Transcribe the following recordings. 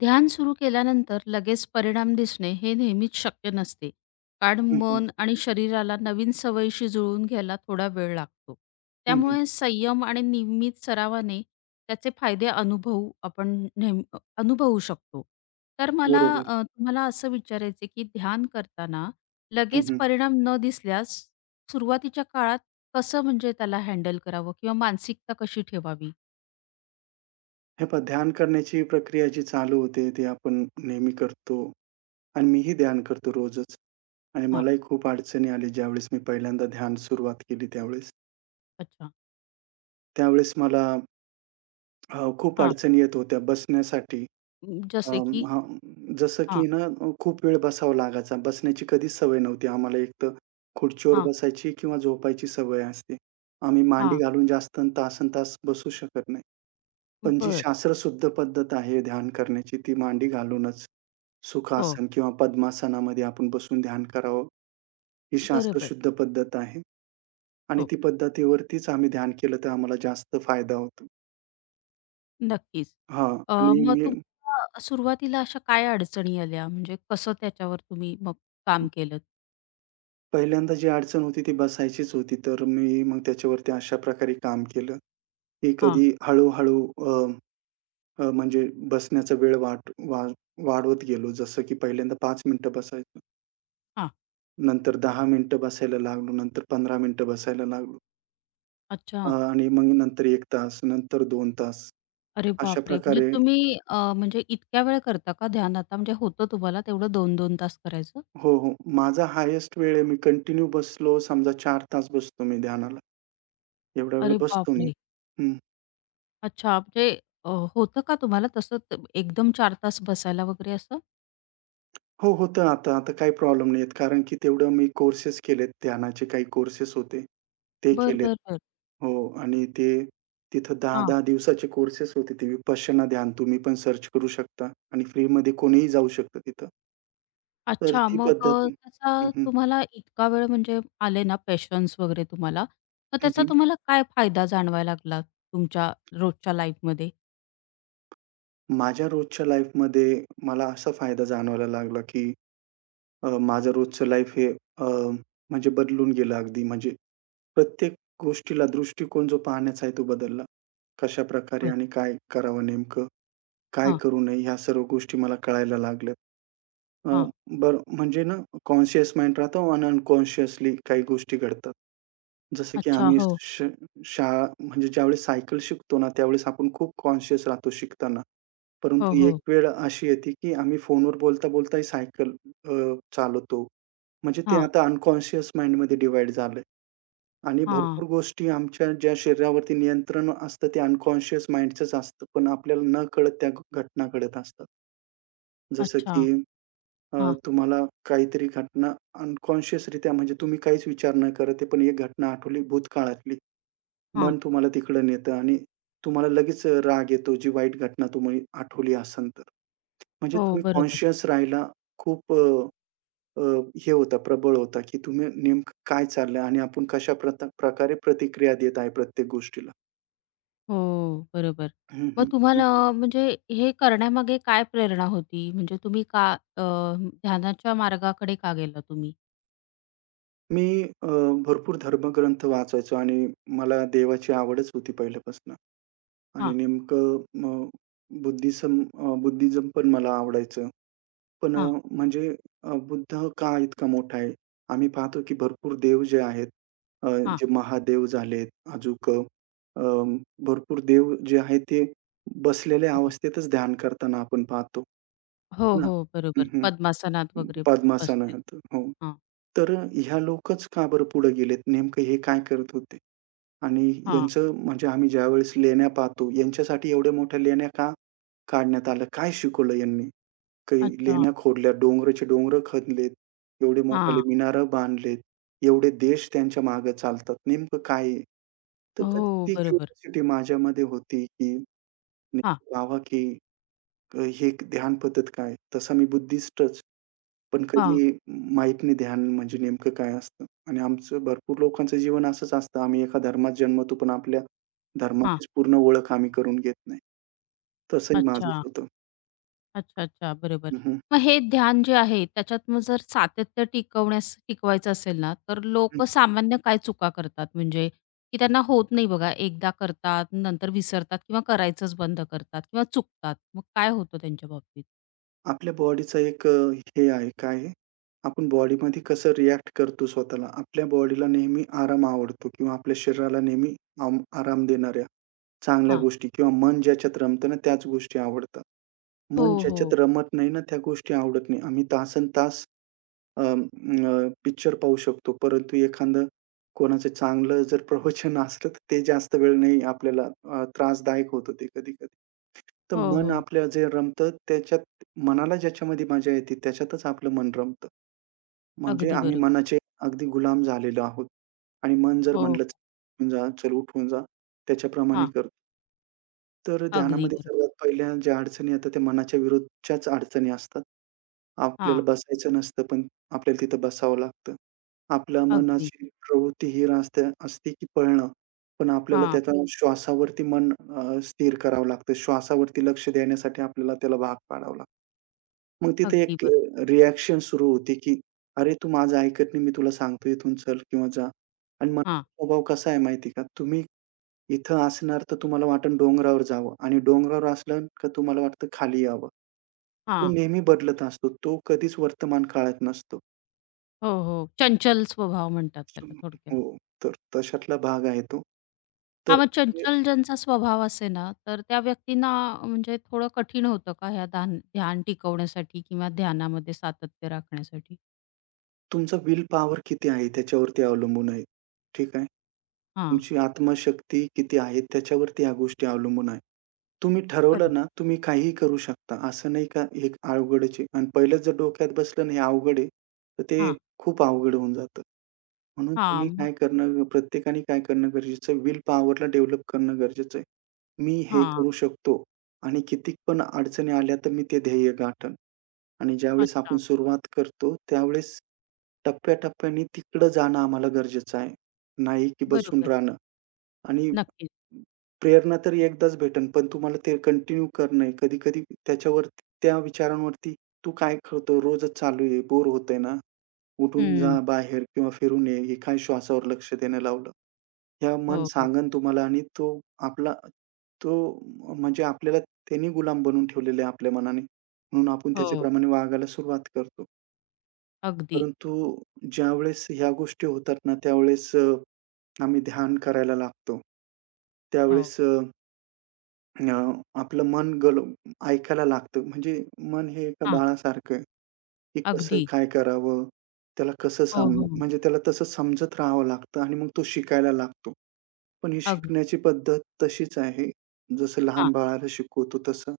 ध्यान सुरू केल्यानंतर लगेच परिणाम दिसणे हे नेहमीच शक्य नसते कारण हं, हं. मन आणि शरीराला नवीन सवयीशी जुळवून घ्यायला थोडा वेळ लागतो हं, हं. त्यामुळे संयम आणि नियमित सरावाने त्याचे फायदे अनुभवू आपण नेहमी अनुभवू शकतो तर मला बरोबर. तुम्हाला असं विचारायचं की ध्यान करताना हं, लगेच हं. परिणाम न दिसल्यास सुरुवातीच्या काळात कसं म्हणजे त्याला हँडल करावं किंवा मानसिकता कशी ठेवावी हे पहा, ध्यान करण्याची प्रक्रिया जी चालू होते, ती आपण नेहमी करतो. आणि मीही ध्यान करतो रोजच. आणि हां मलाही खूप अडचणी आली ज्यावेळेस मी पहिल्यांदा ध्यान सुरुवात केली त्यावेळेस. अच्छा त्यावेळेस मला खूप हां अडचणी येत होत्या बसण्यासाठी. अ, जसे की हां, जसं हां की ना, खूप वेळ बसावं लागायचा. बसण्याची कधीच सवय नव्हती आम्हाला. एकतर खुर्चीवर बसायची किंवा झोपायची सवय असते. आम्ही मांडी हां. घालून जास्त तासनतास बसू शकत नाही. पण जी बरं. शास्त्रशुद्ध पद्धत आहे ध्यान करण्याची, ती मांडी घालूनच, हो. सुखासन किंवा पद्मासनामध्ये आपण बसून ध्यान करावं, ही बरोबर. शास्त्रशुद्ध पद्धत आहे. आणि हो. ती पद्धतीवरतीच आम्ही ध्यान केलं तर आम्हाला जास्त फायदा होतो. नक्कीच. हां, आणि मग मी तुम्हाला सुरुवातीला अशा काय अडचणी आल्या? म्हणजे कसं त्याच्यावर तुम्ही मग काम केलंत? पहिल्यांदा जी अडचण होती ती बसायचीच होती, तर मी मग त्याच्यावरती अशा प्रकारे काम केलं, की हां, कधी हळू-हळू अ, अ, म्हणजे बसण्याचा वेळ वाढ वाढ वाढवत गेलो. जसं की पहिल्यांदा 5 मिनिटं बसायचो. हां. नंतर 10 मिनिटं बसायला लागलो, नंतर 15 मिनिटं बसायला लागलो. अच्छा. आणि मग नंतर 1 तास, नंतर 2 तास अरे अशा बापरे! म्हणजे प्रकारे. तुम्ही म्हणजे इतक्या वेळ करता का ध्यान आता? म्हणजे होतं तुम्हाला तेवढं 2-2 तास करायचं? हो, हो. माझा हायेस्ट वेळ आहे, मी कंटिन्यू बसलो समजा 4 तास बसतो मी ध्यानाला. एवढा वेळ अरे बसतो मी. बापरे! हं. अच्छा. म्हणजे अ, होतं का तुम्हाला तसं एकदम 4 तास बसायला वगैरे असं? हो, होतं आता. आता काही प्रॉब्लेम नाहीयेत. कारण की तेवढं मी कोर्सेस केलेत. ध्यानाचे काही कोर्सेस होते. ते बरं, केलेत. बरं, बरं. हो. आणि ते तिथं 10-10 दिवसाचे कोर्सेस होते. ते विपश्यना ध्यान तुम्ही पण सर्च करू शकता आणि फ्रीमध्ये कोणीही जाऊ शकतं तिथं. तर अच्छा. ती मग पद्धत. हं, त्याचा हं, तुम्हाला इतका वेळ म्हणजे आले ना पेशन्स वगैरे तुम्हाला, मग हं, त्याचा हं. तुम्हाला काय फायदा जाणवायला लागला तुमच्या रोजच्या लाईफमध्ये? माझ्या रोजच्या लाईफमध्ये मला असा फायदा जाणवायला लागला, की माझं रोजचं लाईफ हे म्हणजे बदलून गेलं अगदी. म्हणजे प्रत्येक गोष्टीला दृष्टिकोन जो पाहण्याचा आहे तो बदलला. कशाप्रकारे होय. आणि काय करावं नेमकं? काय हां, करू नये? ह्या सर्व गोष्टी मला कळायला लागल्या. अ, हां. बरं, म्हणजे ना, कॉन्शियस माइंड राहतो आणि अनकॉन्शियसली काही गोष्टी घडतात. जसं की अच्छा. आम्ही हो, श शाळा म्हणजे ज्यावेळेस सायकल शिकतो ना, त्यावेळेस आपण खूप कॉन्शियस राहतो शिकताना. हो, परंतु हो. एक वेळ अशी येते की आम्ही फोनवर बोलता-बोलताही सायकल चालवतो. म्हणजे ते हां, आता अनकॉन्शियस माइंडमध्ये डिव्हाईड झालंय आणि हां. भरपूर गोष्टी आमच्या ज्या शरीरावरती नियंत्रण असतं ते अनकॉन्शियस माइंडचंच असतं. पण आपल्याला नकळत त्या घटना घडत असतात. जसं अच्छा. की अ, हां, तुम्हाला काहीतरी घटना अनकॉन्शियस रित्या, म्हणजे तुम्ही काहीच विचार न करत आहे, पण एक घटना आठवली भूतकाळातली. हां. मन तुम्हाला तिकडं नेतं आणि तुम्हाला लगेच राग येतो, जी वाईट घटना तुम्ही आठवली असेल तर. म्हणजे हो, तुम्ही बरोबर. कॉन्शियस राहायला खूप अ, अ, हे होता, प्रबळ होता, की तुम्ही नेमकं काय चाललंय आणि आपण कशा प्रकारे प्रतिक्रिया देत आहे प्रत्येक गोष्टीला. हो, बरोबर. हं, मग हं, हं, तुम्हाला हं. म्हणजे हे करण्यामागे काय प्रेरणा होती? म्हणजे तुम्ही का ध्यानाच्या मार्गाकडे का गेला तुम्ही? मी भरपूर धर्मग्रंथ वाचायचो आणि मला देवाची आवडच होती पहिल्यापासून. आणि हां, नेमकं मग बुद्धिझम पण मला आवडायचं. पण हां, म्हणजे, बुद्ध का इतका मोठा आहे? आम्ही पाहतो की भरपूर देव जे आहेत, अ, हां. जे महादेव झालेत, अजून अ, भरपूर देव जे आहेत ते बसलेल्या हो. अवस्थेतच ध्यान करताना आपण पाहतो. हो, है ना? हो. हं, बरोबर. हं. पद्मासनात वगैरे पद्मासना बसलेले. होतं. हो. तर ह्या लोकच का बरं पुढे गेलेत? नेमकं हे काय करत होते? आणि हां, यांचं म्हणजे आम्ही ज्यावेळेस लेण्या पाहतो, यांच्यासाठी एवढ्या मोठ्या लेण्या का काढण्यात आल्या? काय शिकवलं यांनी? काही अच्छा. लेण्या खोदल्या, डोंगराचे डोंगर खणलेत, एवढे मोठाले हां. मिनारं बांधलेत, एवढे देश त्यांच्या मागे चालतात. नेमकं काय आहे? तर का हो, ती बरोबर. क्युरिओसिटी माझ्यामध्ये होती, की हां, नेमकं पाहावा, की हे ध्यान पद्धत काय? तसा मी बुद्धिस्टच. पण कधी हां, माहीत नाही ध्यान म्हणजे नेमकं काय असतं. आणि आमचं भरपूर लोकांचं जीवन असंच असतं. आम्ही एका धर्मात जन्मतो, पण आपल्या हां. धर्माचीच पूर्ण ओळख आम्ही करून घेत नाही. तसंही माझंच अच्छा, होतं. अच्छा, अच्छा. बरोबर. हं, हं, मग हे ध्यान जे आहे त्याच्यात मग जर सातत्य टिकवण्यास टिकवायचं असेल ना, तर हं. लोकं सामान्य काय चुका करतात? म्हणजे की त्यांना होत नाही बघा, एकदा करतात, नंतर विसरतात किंवा करायचंच बंद करतात किंवा चुकतात. मग काय होतं त्यांच्या बाबतीत? आपल्या बॉडीचा एक हे आहे, काय आहे? आपण बॉडीमध्ये कसं रिएक्ट करतो स्वतःला. आपल्या बॉडीला नेहमी आराम आवडतो किंवा आपल्या शरीराला नेहमी आराम देणाऱ्या चांगल्या हां. गोष्टी किंवा मन ज्याच्यात रमतं ना त्याच गोष्टी आवडतात. हो, मन हो. ज्याच्यात रमत नाही ना त्या गोष्टी आवडत नाही. आम्ही तासनतास पिक्चर पाहू शकतो. परंतु एखादं कोणाचं चांगलं जर प्रवचन असलं, तर ते जास्त वेळ नाही आपल्याला. त्रासदायक होतं ते कधी-कधी. तर हो, मन हो. आपलं जे रमतं त्याच्यात, मनाला ज्याच्यामध्ये मजा येते त्याच्यातच आपलं मन रमतं. म्हणजे अगदी आम्ही बरोबर. मनाचे अगदी गुलाम झालेलो आहोत आणि मन जर हो. म्हणलं, "उठून जा, चल उठून जा," त्याच्याप्रमाणे हां. करतो. तर अगदी ध्यानामध्ये बरोबर. सर्वात पहिल्या ज्या अडचणी येतात त्या मनाच्या विरुद्धच्याच अडचणी असतात. आपल्याला हां. बसायचं नसतं, पण आपल्याला तिथं बसावं लागतं. आपल्या अगदी. मनाची प्रवृत्ती ही असते असते की पळणं. पण आपल्याला हां. त्याचा हो. श्वासावरती मन स्थिर करावं लागतं. श्वासावरती लक्ष देण्यासाठी आपल्याला त्याला भाग पाडावं लागतं. मग तिथे अगदी एक बरोबर. रिएक्शन सुरू होते, की "अरे, तू माझं ऐकत नाही. मी तुला सांगतो इथून चल किंवा जा." आणि हां, मनाचा स्वभाव कसा आहे माहिती का? तुम्ही इथं असणार तर तुम्हाला वाटेल डोंगरावर जावं आणि डोंगरावर असलं का तुम्हाला वाटतं खाली यावं. तो हां. नेहमी बदलत असतो. तो कधीच वर्तमान काळात नसतो. हो, हो. चंचल स्वभाव म्हणतात त्याला थोडक्यात. हो, तर तशातला भाग आहे तो. तर हां, मग म्हणजे चंचल ज्यांचा स्वभाव असे ना, तर त्या व्यक्तींना म्हणजे थोडं कठीण होतं का ह्या ध्यान ध्यान टिकवण्यासाठी किंवा ध्यानामध्ये सातत्य राखण्यासाठी? तुमचा विल पॉवर किती आहे त्याच्यावरती अवलंबून आहे. ठीक आहे. हां, तुमची आत्मशक्ती किती आहे त्याच्यावरती ह्या गोष्टी अवलंबून आहे. तुम्ही ठरवलं ना, बरोबर. तुम्ही काहीही करू शकता. असं नाही का, हे अवघडच आहे, आणि पहिलंच जर डोक्यात बसलं ना हे अवघड आहे, तर ते हां, खूप अवघड होऊन जातं. म्हणून हां, तुम्ही मग काय करणं, प्रत्येकाने काय करणं गरजेचं आहे, विल पॉवरला डेव्हलप करणं गरजेचं आहे. मी हे हां, करू शकतो आणि किती पण अडचणी आल्या तर मी ते ध्येय गाठेन. आणि ज्यावेळेस आपण अच्छा. सुरुवात करतो, त्यावेळेस टप्प्याटप्प्याने तिकडं जाणं आम्हाला गरजेचं आहे. नाही की बसून बरोबर. राहणं. आणि नक्कीच. प्रेरणा तर एकदाच भेटेल, पण तुम्हाला ते कंटिन्यू करणं आहे. कधी-कधी त्याच्यावरती, त्या विचारांवरती, तू काय करतो? रोजच चालू आहे, बोर होतंय ना? उठून हं. जा बाहेर किंवा फिरून ये, हे काय श्वासावर लक्ष देणं लावलं. हे मन हो, हो. सांगन तुम्हाला. आणि तो आपला तो म्हणजे आपल्याला त्यांनी गुलाम बनवून ठेवलेले आहे आपल्या मनाने. म्हणून आपण हो. त्याच्याप्रमाणे वागायला सुरुवात करतो. अगदी. परंतु ज्यावेळेस ह्या गोष्टी होतात ना, त्यावेळेस आम्ही ध्यान करायला लागतो. हो. त्यावेळेस अ, अ, आपलं मन ऐकायला लागतं. म्हणजे मन हे एका हां, बाळासारखं आहे. की कसं अगदी. काय करावं? त्याला कसं हो, सम हो. म्हणजे त्याला तसं समजत राहावं लागतं आणि मग तो शिकायला लागतो. पण ही अगदी. शिकण्याची पद्धत तशीच आहे. जसं हां, लहान बाळाला शिकवतो तसं.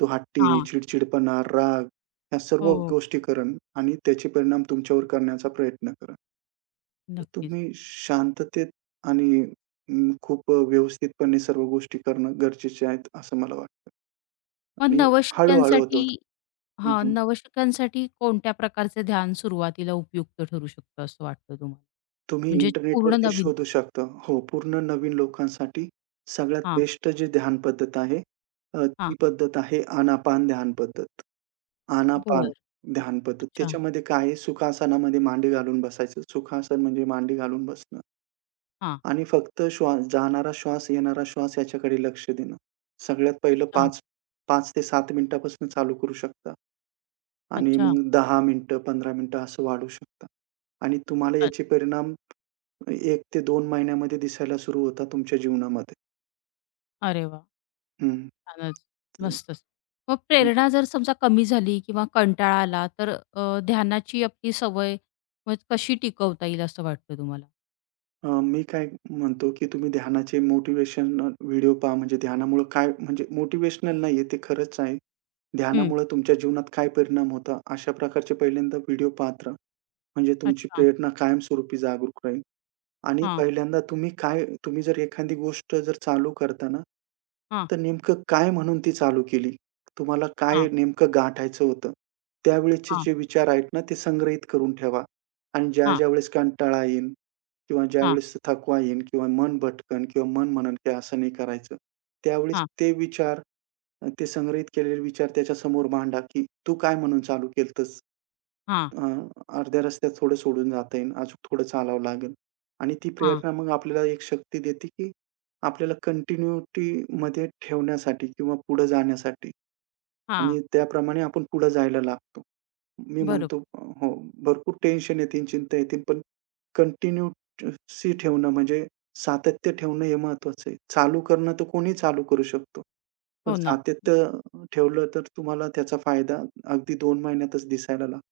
तो हट्टी, हां. चिडचिडपणा, राग, ह्या सर्व हो, गोष्टी करेन आणि त्याचे परिणाम तुमच्यावर करण्याचा प्रयत्न करा. नक्कीच. तुम्ही शांततेत आणि खूप व्यवस्थितपणे सर्व गोष्टी करणं गरजेचे आहेत असं मला वाटतं. मग आणि हळू नवशिक्यांसाठी होतं. हां, नवशिक्यांसाठी कोणत्या प्रकारचे ध्यान सुरुवातीला उपयुक्त ठरू शकतं असं वाटतं तुम्हाला? तुम्ही म्हणजे पूर्ण इंटरनेटवरती नवीन शोधू शकता. हो, पूर्ण नवीन लोकांसाठी सगळ्यात हां, बेस्ट जी ध्यान पद्धत आहे, ती हां. पद्धत आहे आनापान ध्यान पद्धत. आनापान बरं. ध्यान पद्धत. अच्छा. त्याच्यामध्ये काय आहे, सुखासनामध्ये मांडी घालून बसायचं. सुखासन म्हणजे मांडी घालून बसणं हां. आणि फक्त श्वास, जाणारा श्वास, येणारा श्वास याच्याकडे लक्ष देणं. सगळ्यात पहिलं अच्छा, 5 ते 7 मिनिटापासून चालू करू शकता आणि अच्छा. मग 10 मिनिटं, 15 मिनिटं असं वाढवू शकता आणि तुम्हाला अ याचे परिणाम एक ते 2 महिन्यामध्ये दिसायला सुरू होता तुमच्या जीवनामध्ये. अरे वाह! हं. छानच. मस्तच. मग प्रेरणा जर समजा कमी झाली किंवा कंटाळा आला तर ध्यानाची आपली सवय मग कशी टिकवता येईल असं वाटतं तुम्हाला? मी काय म्हणतो, की तुम्ही ध्यानाचे मोटिवेशनल व्हिडिओ पहा. म्हणजे ध्यानामुळं काय, म्हणजे मोटिव्हेशनल नाहीये, ते खरंच आहे. हं. ध्यानामुळं तुमच्या जीवनात काय परिणाम होता, अशा प्रकारचे पहिल्यांदा व्हिडिओ पाहत राहा. म्हणजे तुमची अच्छा. प्रेरणा कायमस्वरूपी जागरूक राहील. आणि हां, पहिल्यांदा तुम्ही काय, तुम्ही जर एखादी गोष्ट जर चालू करता ना, हां, तर नेमकं काय म्हणून ती चालू केली? तुम्हाला काय हां, नेमकं गाठायचं होतं? त्यावेळेचे हां, जे विचार आहेत ना, ते संग्रहित करून ठेवा आणि हां, ज्या-ज्या वेळेस कंटाळा येईल किंवा हां, ज्यावेळेस थकवा येईल किंवा मन भटकन किंवा मन म्हणेल की असं नाही करायचं, त्यावेळेस हां, ते विचार, ते संग्रहित केलेले विचार त्याच्यासमोर मांडा, की "तू काय म्हणून चालू केलतस?" हां, अ, अर्ध्या रस्त्यात थोडं सोडून जाता येईल, अजून थोडं चालावं लागेल. आणि ती हां, प्रेरणा मग आपल्याला एक शक्ती देते, की आपल्याला कंटिन्यूटीमध्ये ठेवण्यासाठी किंवा पुढे जाण्यासाठी, आणि हां. त्याप्रमाणे आपण पुढे जायला लागतो. मी बरोबर. म्हणतो हो, भरपूर टेन्शन येतील, चिंता येतील, पण कंटिन्यूसी ठेवणं, म्हणजे सातत्य ठेवणं हे महत्वाचं आहे. चालू करणं तर कोणीही चालू करू शकतो. पण हो ना. सातत्य ठेवलं तर तुम्हाला त्याचा फायदा अगदी 2 महिन्यातच दिसायला लागतो.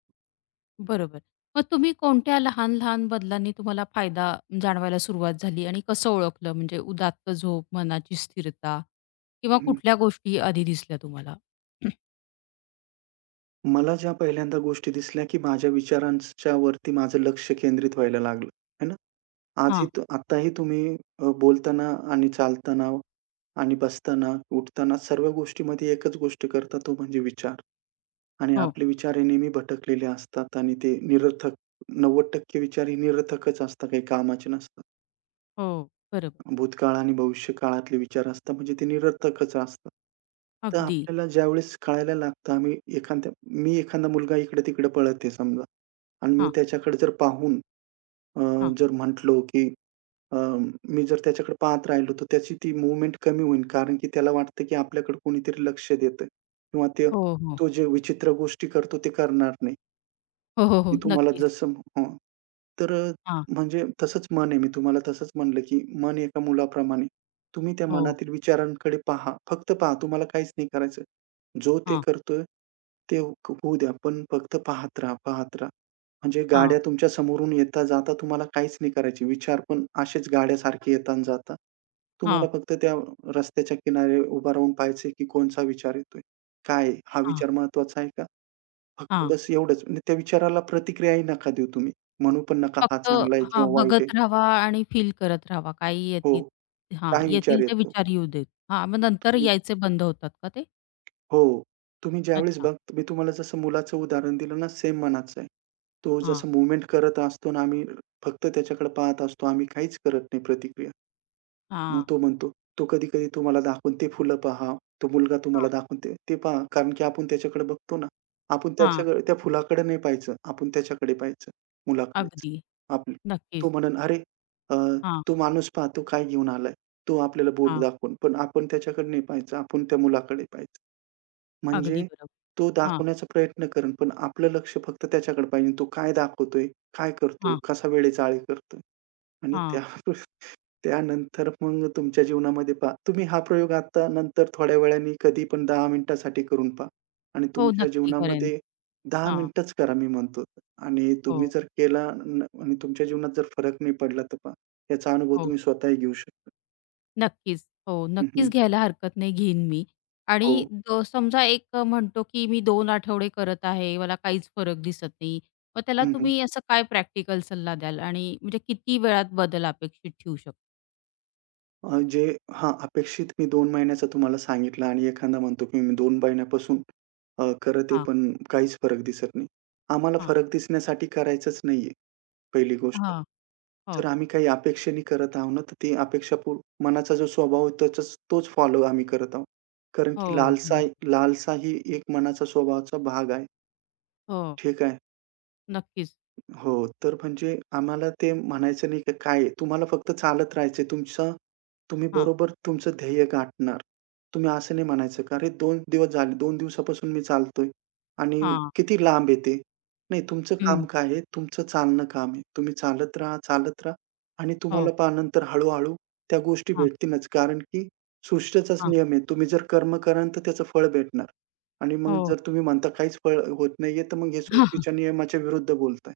बरोबर. मग तुम्ही कोणत्या लहान-लहान बदलांनी तुम्हाला फायदा जाणवायला सुरुवात झाली आणि कसं ओळखलं? म्हणजे उदात्त झोप, मनाची स्थिरता किंवा कुठल्या गोष्टी आधी दिसल्या तुम्हाला? मला ज्या पहिल्यांदा गोष्टी दिसल्या, की माझ्या विचारांच्या वरती माझं लक्ष केंद्रित व्हायला लागलं, है ना. हा, आजही, आत्ताही तुम्ही बोलताना आणि चालताना आणि बसताना, उठताना सर्व गोष्टीमध्ये एकच गोष्ट करता तो म्हणजे विचार. आणि हो, आपले विचार हे नेहमी भटकलेले असतात आणि ते निरर्थक. 90% विचार हे निरर्थकच असतात, काही कामाचे नसतात. हो. बरोबर. भूतकाळ आणि भविष्य काळातले विचार असतात म्हणजे ते निरर्थकच असतात. तर अगदी. आपल्याला ज्यावेळेस कळायला लागतं, आम्ही एखाद्या, मी एखादा मुलगा इकडे-तिकडे पळत आहे समजा आणि मी हां, त्याच्याकडे जर पाहून अ, हा, जर म्हटलो, की अ, मी जर त्याच्याकडे पाहत राहिलो, तर त्याची ती मूव्हमेंट कमी होईल. कारण की त्याला वाटतं, की आपल्याकडे कोणीतरी लक्ष देतंय किंवा ते हो, हो. तो जे विचित्र गोष्टी करतो ते करणार नाही. हो, हो, मी हो. तुम्हाला नक्कीच. जसं, हो. तर हां. म्हणजे तसंच मन आहे. मी तुम्हाला तसंच म्हणलं, की मन एका मुलाप्रमाणे. तुम्ही त्या हो. मनातील विचारांकडे पहा. फक्त पहा. तुम्हाला काहीच नाही करायचं. जो ते हां, करतोय, ते होऊ द्या. पण फक्त पाहत राहा, पाहत राहा. म्हणजे हां, गाड्या तुमच्या समोरून येता-जाता तुम्हाला काहीच नाही करायची. विचार पण असेच गाड्यासारखे येता आणि जाता. हां, तुम्हाला फक्त त्या रस्त्याच्या किनारी उभा राहून पाहायचंय, की कोणचा विचार येतोय? काय आहे? हा हां, विचार महत्वाचा आहे का? फक्त हां. बस एवढंच. म्हणजे त्या विचाराला प्रतिक्रियाही नका देऊ तुम्ही. म्हणू पण नका हा फक्त चांगला आहे हां, किंवा वाईट आहे. बघत राहावा आणि फील करत राहावा. काही हो. येतील हां, काय विचार येतील ते येतो? विचार येऊ देत. हां, मग नंतर तुम्ही, यायचे बंद होतात का ते? हो. तुम्ही ज्यावेळेस अच्छा. बघ, मी तुम्हाला जसं मुलाचं उदाहरण दिलं ना, सेम मनाचं आहे. तो हां, जसं मूव्हमेंट करत असतो ना, आम्ही फक्त त्याच्याकडे पाहत असतो. आम्ही काहीच करत नाही प्रतिक्रिया. मग हां. तो म्हणतो, "तो कधी-कधी तुम्हाला दाखवून ते फुलं पहा, तो मुलगा तुम्हाला हां, दाखवून ते ते पहा." कारण की आपण त्याच्याकडे बघतो ना, आपण हां. त्याच्याकडे, त्या फुलाकडे नाही पाहायचं, आपण त्याच्याकडे पाहायचं, मुलाकडेच. अगदी. आपण, तो नक्कीच. म्हणेल, "अरे, अ, हां, तो माणूस पहा, तो काय घेऊन आलाय." तो आपल्याला बोट हां. दाखवून, पण आपण त्याच्याकडे नाही पाहायचं, आपण त्या मुलाकडे पाहायचं. अगदी म्हणजे बरोबर. तो हां, दाखवण्याचा प्रयत्न करेल, पण आपलं लक्ष फक्त त्याच्याकडे पाहिजे. तो काय दाखवतोय, काय करतो, हां, कसा वेळेचा आळी करतोय आणि त्या हां. त्यानंतर मग तुमच्या जीवनामध्ये पहा. तुम्ही हा प्रयोग आता नंतर थोड्या वेळाने कधी पण 10 मिनिटासाठी करून पहा आणि हो, तुमच्या नक्की करेन. जीवनामध्ये, 10 हां. मिनिटच करा मी म्हणतो, आणि तुम्ही हो, जर केला न आणि तुमच्या जीवनात जर फरक नाही पडला तर पहा, याचा अनुभव हो. तुम्ही स्वतःही घेऊ शकता. नक्कीच. हो, हं, नक्कीच हं. घ्यायला हरकत नाही, घेईन मी. हो. आणि समजा एक म्हणतो, की मी 2 आठवडे करत आहे, मला काहीच फरक दिसत नाही. मग त्याला हं, हं. तुम्ही असं काय प्रॅक्टिकल सल्ला द्याल आणि म्हणजे किती वेळात बदल अपेक्षित ठेवू शकतो? अ, जे हां, अपेक्षित मी 2 महिन्याचा तुम्हाला सांगितला आणि एखादा म्हणतो की मी 2 महिन्यापासून करत आहे, हां, पण काहीच फरक दिसत नाही. आम्हाला हां. फरक दिसण्यासाठी करायचंच नाहीये. पहिली गोष्ट. हां. जर हो, आम्ही काही अपेक्षेने करत आहोत ना, तर ती अपेक्षा पू मनाचा जो स्वभाव आहे त्याचाच तोच फॉलो आम्ही करत आहोत. कारण की हो. लालसा बरोबर. लालसा ही एक मनाचा स्वभावाचा भाग आहे. हो, ठीक आहे. नक्कीच. हो, तर म्हणजे आम्हाला ते म्हणायचं नाही, की काय आहे, तुम्हाला फक्त चालत राहायचंय. तुमचं, तुम्ही हां, बरोबर तुमचं ध्येय गाठणार. तुम्ही असं नाही म्हणायचं, "का अरे 2 दिवस झाले, 2 दिवसापासून मी चालतोय आणि हां. किती लांब आहे ते." नाही, तुमचं हं. काम काय आहे? तुमचं चालणं काम आहे. तुम्ही चालत राहा, चालत राहा आणि हो. तुम्हाला पहा नंतर हळू त्या गोष्टी हां, भेटतीलच. कारण की सृष्टीचाच हां. नियम आहे. तुम्ही जर कर्म कराल, तर त्याचं फळ भेटणार आणि मग हो. जर तुम्ही म्हणता काहीच फळ होत नाहीये, तर मग हे सृष्टीच्या नियमाच्या विरुद्ध बोलताय.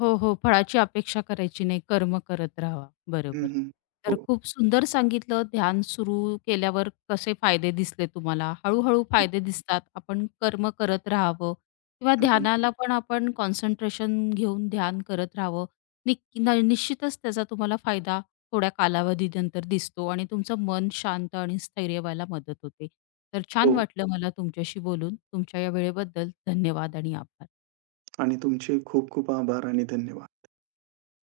हो, हो. फळाची अपेक्षा करायची नाही, कर्म करत राहावा. हं, बरोबर. हं. तर हो. खूप सुंदर सांगितलं ध्यान सुरू केल्यावर कसे फायदे दिसले तुम्हाला. हळू-हळू हं, फायदे दिसतात. आपण कर्म करत राहावं किंवा हं, ध्यानाला पण आपण कॉन्सन्ट्रेशन घेऊन ध्यान करत राहावं. निक न निश्चितच त्याचा तुम्हाला फायदा थोड्या कालावधीनंतर दिसतो आणि तुमचं मन शांत आणि स्थैर्य व्हायला मदत होते. तर छान हो, वाटलं मला तुमच्याशी बोलून. तुमच्या या वेळेबद्दल धन्यवाद आणि आभार. आणि तुमचे खूप खूप आभार आणि धन्यवाद.